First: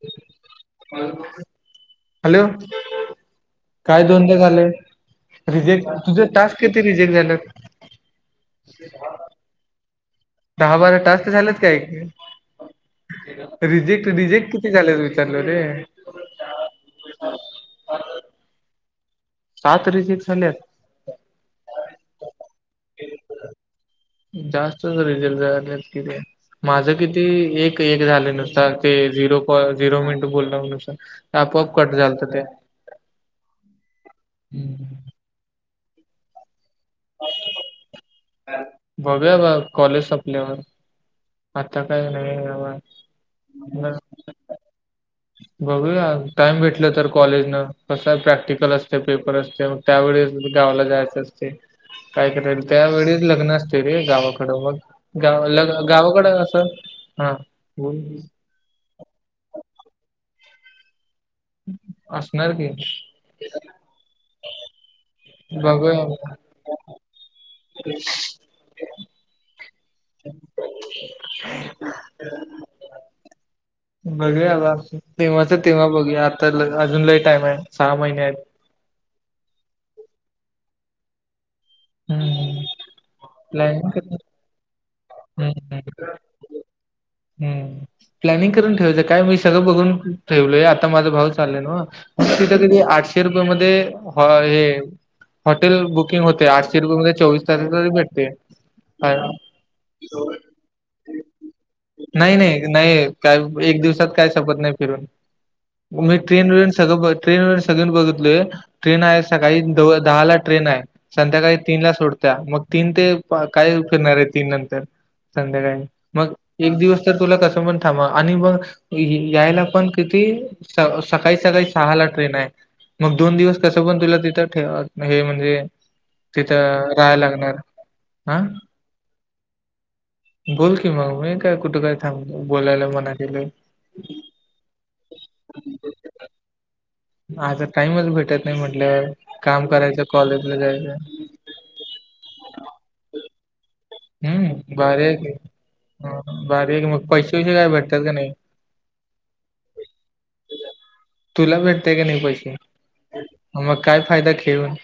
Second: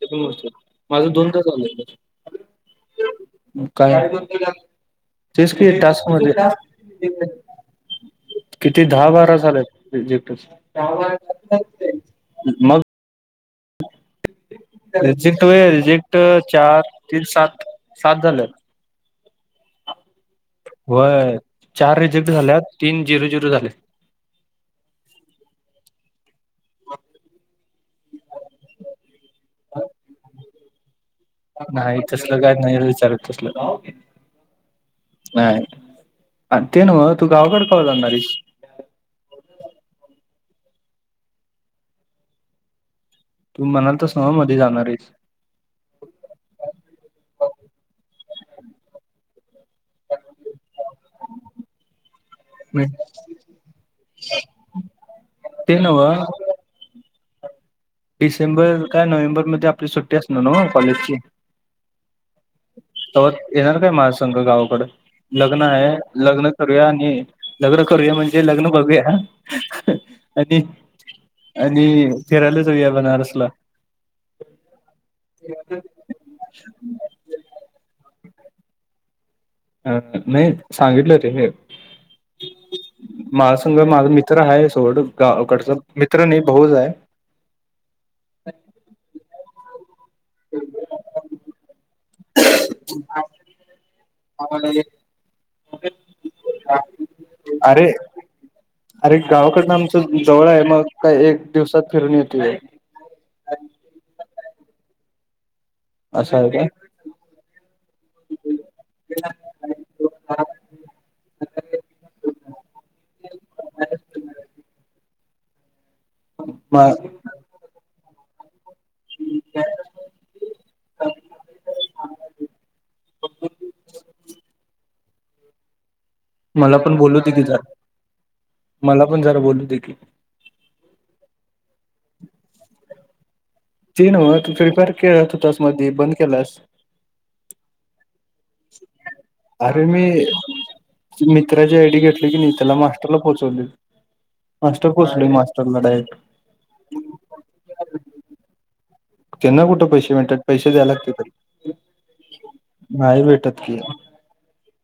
ते दोन वर्षात माझं दोनदा झालंय. हॅलो काय? दोनदा झालंय तेच कि रिजेक्ट टास्क तुझे मध्ये. टास्क किती रिजेक्ट झालेत किती दहा बारा झाल्यात. जेपच. दहा - बारा टास्क झाल्यात काय एक [unintelligible] रिजेक्ट रिजेक्ट किती झाल्यात विचारल रे? क्ट चार, तीन, सात, सात झाल्यात. सात रिजेक्ट झाल्यात? होय. चार रिजेक्ट झाल्यात तीन झिरो - झिरो झालय. जास्त रिजेक्ट झाल्यात कि रे माझं किती एक एक झाल नू तर ते झिरो कॉल झिरो मिनट बोलला नुसार. न्हाय तसल काय नाय र विचारत तसल. हम्म. नाय, अन् ते न्हव तू गावाकड कवा जाणारयेस? बघूया बा कॉलेज संपल्यावर आता काय नाय बाबा. तू म्हणलतास न्हव मधी जाणारयेस? बघूया टाइम भेटलं तर कॉलेजन कसं प्रॅक्टिकल असते पेपर असते. त्यावेळेस गावाला जायचं असते. काय करायला? मी त्यावेळी लग्न असते रे गावाकडं मग गावाला ते नव्ह गावाकडं कस हा बोल की. सेंबर काय नोव्हेंबर मध्ये आपली सुट्टी असणार न्हव कॉलेजची? असणार. की तवा येणार काय माझ्या संग गावाकड? लग्न हाय बघूया लग्न करूया आणि लग्न करूया म्हणजे लग्न बघूया. आणि आणि फिरायला जाऊया बनारसला. बघूया आता अजून तेव्हाच तेव्हा बघूया आता अजून लय टाईम हाय सहा महिने आयत. हा नाय सांगितलं रे. हम्म. माझ संघ प्लॅनिंग माझा करून मित्र हाय सोड गावाकडचा हम्म मित्र नाय भाऊच आय. हम्म प्लॅनिंग करून ठेवायचं काय मी सगळं बघून ठेवलोय आता माझा भाऊ चाललंय ना तिथं ती आठशे रुपये मध्ये हा हे आहे हॉटेल बुकिंग होते आठशे रुपया मध्ये चोवीस तासाचा अरे भेट अरे गावाकडनं आमचं जवळ आहे मग काय एक दिवसात फिरून नाही येतोय. नाही नाही काय एक दिवसात काय शपत नाही फिरून मी असं ट्रेन आहे का ब्रेन सगळं बत ट्रेन व्रेन सगळंन बघतिलोय. ट्रेन आहे सकाळी दो दहा ला ट्रेन आहे संध्याकाळी तीन ला सोडत्या मग तीन ते पा काय फिरणार आहे तीन नंतर संध्याकाळी. मग एक म दिवस तर तुला कसं पण थांबवा आणि मग इ ही यायला पण किती स सकाळी सकाळी सहा ला ट्रेन आहे. मग दोन दिवस कसं पण तुला तिथं ठेवा हे म्हणजे मला तिथं पण बोलू राहायला दे की लागणार. जरा हा मला पण जरा बोलू दे की. बोल की मग मी काय कुठे काय थांब बोलायला मना केलोय. ती नव्हं तु फ्री फायर खेळत होतस मध्ये बंद केलास. आता टाइमच भेटत नाही म्हटलं काम करायचं, कॉलेजला जायचं. तु मित्राची आय डी घेतली की मी त्याला मास्टरला पोहोचवले. हम्म, मास्टर भारी आहे पोहोचलोय की. मास्टरला डायरेक्ट. भारी आहे की मग पैशे विशे काय भेटतात का नाही? त्यांना कुठं पैसे मिळतात पैसे द्याय लागते तुला तरी. भेटते का नाही पैसे? मग काय फायदा खेळून.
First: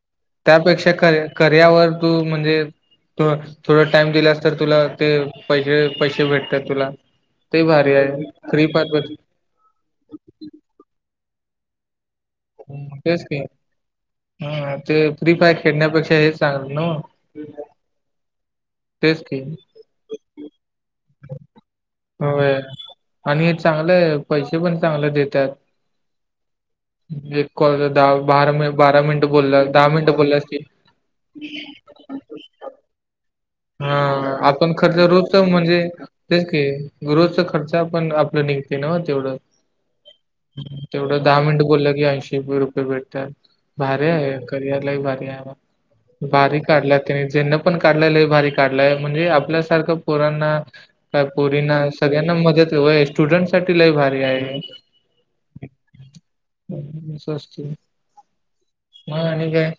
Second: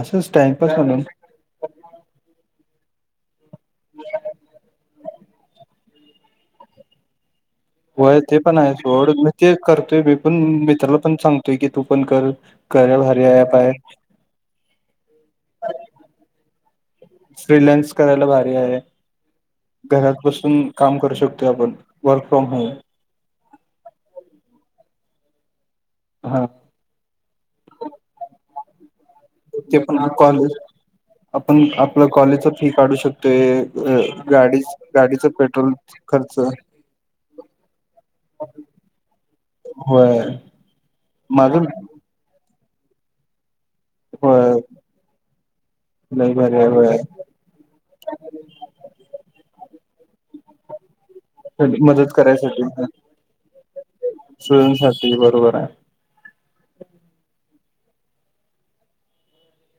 असंच टाइमपास त्यापेक्षा म्हणून करया कर्यावर तू म्हणजे तु थोडा टाइम दिलास तर तुला ते पैशे पैशे भेटत्यात तुला. ते भारी होय आहे ते पण आहे ख्रीपात. सोड [unintelligible] मी ते करतोय मी पण मित्राला पण सांगतोय की तू पण कर कार्य तेच भारी की. ऍप आहे. हा ते फ्री फायर खेळण्यापेक्षा हे चांगलं ना हो. फ्रीलन्स करायला भारी आहे. की. घरात बसून काम करू शकतोय आपण वर्क फ्रॉम होय. होम. आणि हे चांगले आहे पैशे पण चांगले देत्यातं. हां. एक कॉलचा दहा बारा मि बारा मिनिटं बोलला ते दहा पण मिनिटं कॉलेज बोलल्याशी आपण आपलं कॉलेजच फी काढू शकतोय. हा गाडी आपण खर्चा गाडीच रोजचा पेट्रोल म्हणजे खर्च तेच की रोजचा खर्चा आपण आपला निघ ते तेवढंचं होय हम्म तेवढं दहा माझं मिनटं बोललं की ऐंशी [unintelligible] रुपये भेटत्यात. भारी आहे होय करिअरला ही भारी आहे म लय भारी आहे काढला होय त्यांनी ज्यांना पण काढले लय भारी काढलाय म्हणजे आपल्यासारखं पोरांना काय पोरीना मदत सगळ्यांना करायसाठी मदत ओय स्टुडंट साठी लय भारी आहे. ते बरोबर आहे. [inaudible] म आणि काय?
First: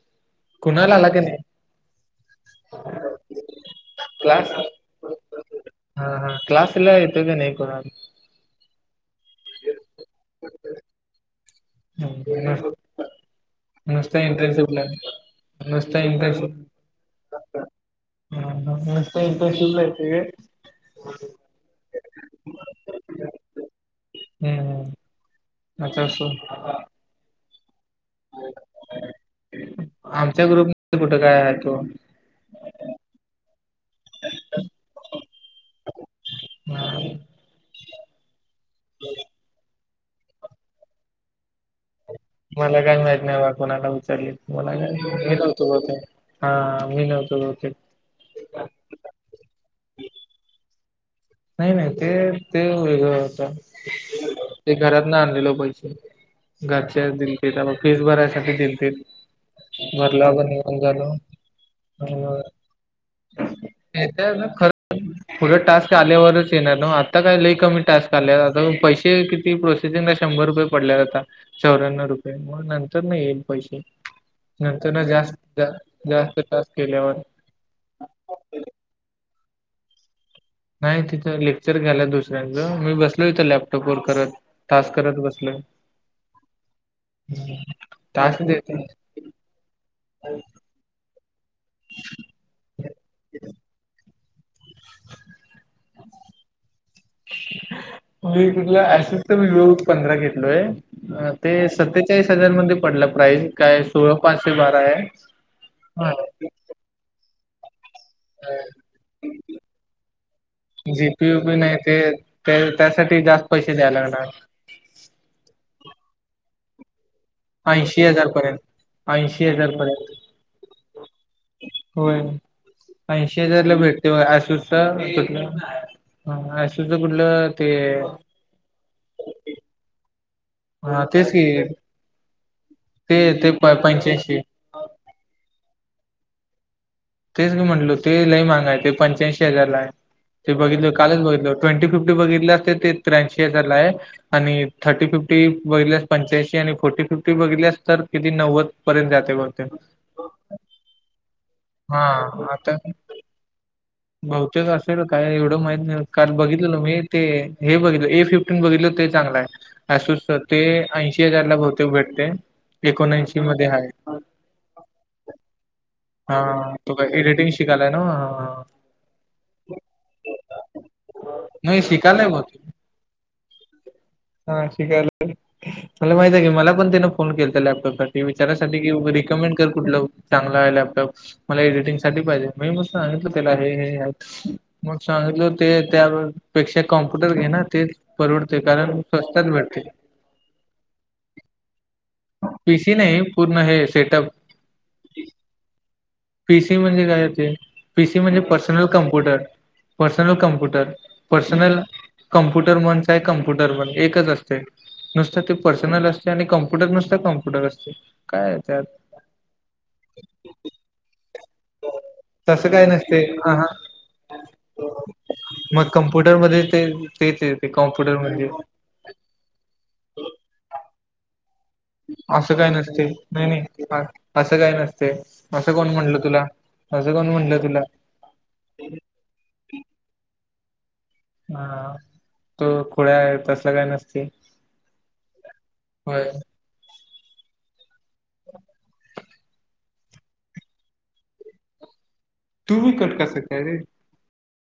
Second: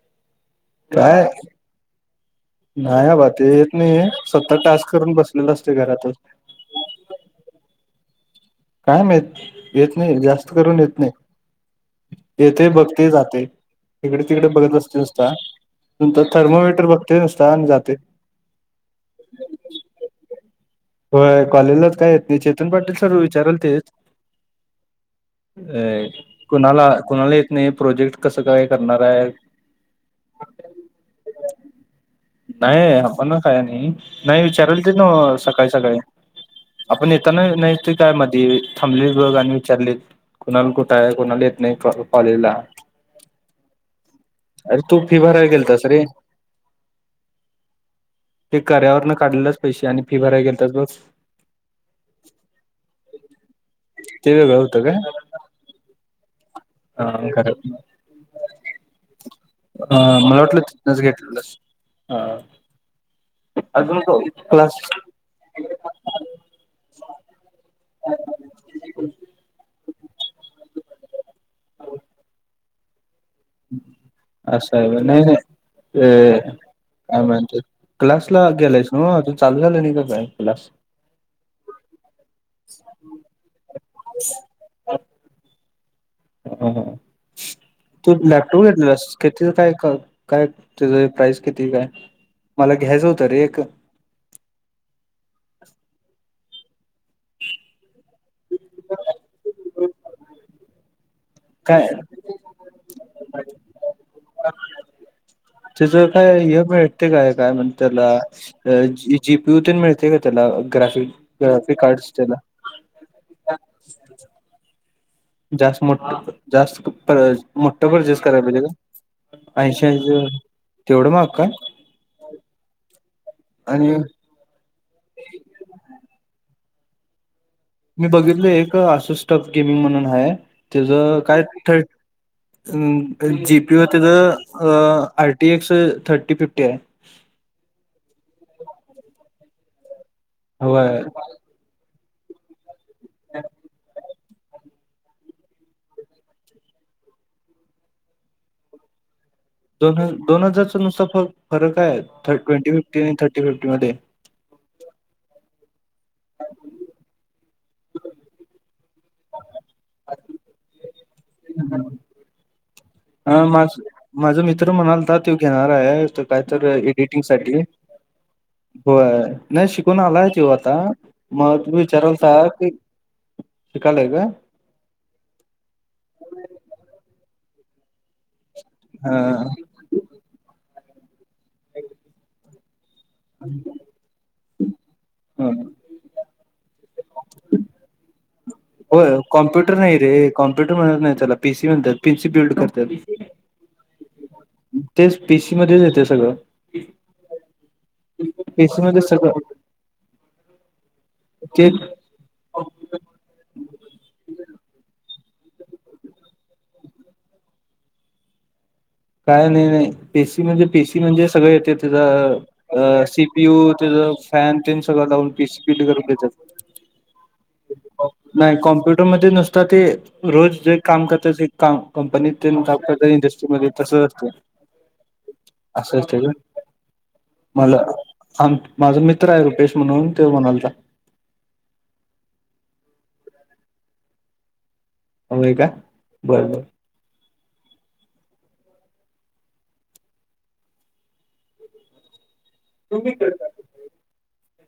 कुणाल आला की काय नाही? नाही अबा ते येत नाही क्लास स्वतः टास्क करून बसलेलं असतोय घरातच. तुला येतं का नाही कोणा काय माहित येत नाहीं नाही जास्त करून येत नाही येते बघते जाते. नुसता तिकडे तिकडे बघत इंटर्नशिपला बसते नुसता नुसता नंतर थर्मोमीटर बघते नुसता आणि जाते. हा हा नुसतं इंटरशिपला येते काय? व्हंय, कॉलेजलाच का येतो? चेतन पाटील सर विचारतील. हम्म आता ऐय, असो कुणाला, कुणाला येत नाही, प्रोजेक्ट कसं काय करणार आहे? आमच्या ग्रुप मध्ये कुठं काय आहे तो? नाही आपणच आहे आणि, नाही विचारतील नव्हं सकाळी, सकाळी. आपण येताना [unintelligible] आहे मध्यी. थांबलीत बघ, आणि विचारलीत, कुणाल कुठं आहे? कोणाला येत नाही? प्रॉ मला काय माहित नाही बा, कुणाला विचारलीत मला अरे काय, तू फी मी भरायला नव्हतो गेलतास बहुतेक. रे हा, मी नव्हतो बहुतेक. ते कऱ्यावर न काढलेलंच पैसे आणि फी भराय घेतात बघ नाही, नाही, ते, ते वेगळं होत. वेगळं ते होतं काय घरातन आणलेल पैसे, घरचे आज हा दिलते [unintelligible] फीस भरायसाठी दिलते. अं, भरला मला पण वाटलं निघून तिथनच झालो घेतलेलंस, अं. अजून तो, क्लास. पुढं टास्क आल्यावरच येणार, नव्हं? आता काय, लयं कमी टास्क आले, आता पैसे किती प्रोसे [unintelligible] शंभर रुपये पडल्यागत काम, चौर्‍याण्णव रुपये, मग नंतर येईल. पैसे, असं आहे व्हय नंतर नाही जास्त, नाही जास्त अ तास केल्यावर? काय म्हणतात क्लासला गेलायस? नव्हं, तुझं चालू झाला नाही का, काय क्लास? नाही, तिथं लेक्चर घ्यायल्यात दुसऱ्यांचं, मी बसलो इथं लॅपटॉप वर करत. टास्क करत बसलोय. हंम्म, हंम्म. तू टास्क लॅपटॉप देते घेतलास? कितीचा काय? काय तेचं प्राईज? किती काय? मला घ्यायचं होतं रे एक. मी कुठल्या [unintelligible] व्हिडिओ पंधरा घेतलोय. ते काय सत्तेचाळीस हजार मध्ये पडलं. प्राईज काय, सोळा पाचशे बारा आहे. तेजं काय? हा. कुठे काय? काय म्हणं त्याला? जी. पी. यु. तेन मिळते का त्याला? ग्राफिक, जीपीयू बी नाही ग्राफिक ते कार्डस त्याला? ते- त्यासाठी जास्त पैसे द्यायला लागणारं. जास्तं मोठ, जास्तं. [unintelligible] मोठं ऐंशी परचेस हजार करायला पर्यंत पाहिजे का? हजार ऐंशी पर्यंत ऐंशी तेवढं महाग काय? होय, ऐंशी हजारला आणि भेटतोय बघ, आसो तर कुठलं? [unintelligible] अं, असुदे कुठलं? ते मी बघितलं एक, असूस टफ गेमिंग म्हणून हाय. हा त्याचं तेच काय की फिट आहे, ते अन् ते जी. प- पी. यू. त्याचं पंच्याऐंशी अं, R. T. X. Thirty, fifty आहे. तेच मी म्हटलो, ते लई माहाग आहे, ते पंच्याऐंशी हजारला आहे, ते बघितलं हवाय कालच बघितलं. ट्वेंटी फिफ्टी बघितली असते, ते त्र्याऐंशी हजारला आहे. आणि थर्टी फिफ्टी बघितल्यास, पंच्याऐंशी आणि फोर्टी फिफ्टी बघितल्यास, तर किती? नव्वद पर्यंत जाते बघते? दोन दोन हजारच नुसतं फरक आहे? हा ट्वेंटी आता फिफ्टी आणि थर्टी फिफ्टी मध्ये. बहुतेक असेल, काय एवढं माहित नाही, काल बघितलेलं मी ते. हे बघितलं एफ फिफ्टीन बघितलं, ते चांगलं आहे, असूसचं ते ऐंशी हजार ला बहुतेक भेटते. एकोणऐंशी हं, मध्ये माझं, आहे माझा मित्र म्हणालता तो घेणार आहे, तो काय तर व्हंय एडिटिंग शिकायला नव्हं. होय, नाय शिकून आलाय तोव आता, मग नाही शिकायलाय विचारालता बहुतेक कि, [unintelligible] आहे काय? हा शिकायला, मला माहित आहे की मला पण त्यानं फोन केला तर लॅपटॉपसाठी. हे विचारा साठी की, हा री कमेंट कर कुठलं चांगलं लॅपटॉप मला एडिटिंग साठी पाहिजे. मी मग सांगितलं त्याला हे हे आहेत, मग हा. सांगितलं ते त्या, पेक्षा कॉम्प्युटर घे ना तेच परवडते कारण स्वस्तात कॉ्प्युटर भेटते नाही रे, कम्पुटर म्हणत नाही त्याला पी सी म्हणतात. पीसी बिल्ड पीसी करतात नाही पूर्ण हे सेटअप. तेच पीसी मध्येच येते सगळं. पिसी म्हणजे काय? [unintelligible] पी सी म्हणजे पीसी पर्सनल मध्ये सगळं कम्प्युटर- पर्सनल कम्प्युटर ते पर्सनल कम्प्युटर मणच आहे कम्प्युटर मण एकच असते. नुसतं ते पर्सनल असते आणि कम्प्युटर नुसत कम्प्युटर असते, काय त्यात. काय नाही नाही पी, म्हणजे पीसी म्हणजे सगळे ते तसं काय त्याचा, नसते हा हा सीपीयू त्याचा फॅन ते सगळं लावून पीसीपी मग करून देतात. कम्प्युटर मध्ये ते तेच येते कॉम्प्युटर म्हणजे नाही कॉम्प्युटरध्ये नुसत ते, रोज जे काम करत काम, कंपनी असं काम काय करतात नसते नाही इंडस्ट्रीमध्ये. नाही तसं असते असं काही नसते, असं कोण म्हटलं असते का तुला असं कोण म्हटलं तुला. थांब, माझा मित्र आहे रुपेश म्हणून ते म्हणालता. हा, तो खुळ्या तसला काय नसते. होय का, होय बर - बर. तू कट कसा काय रे?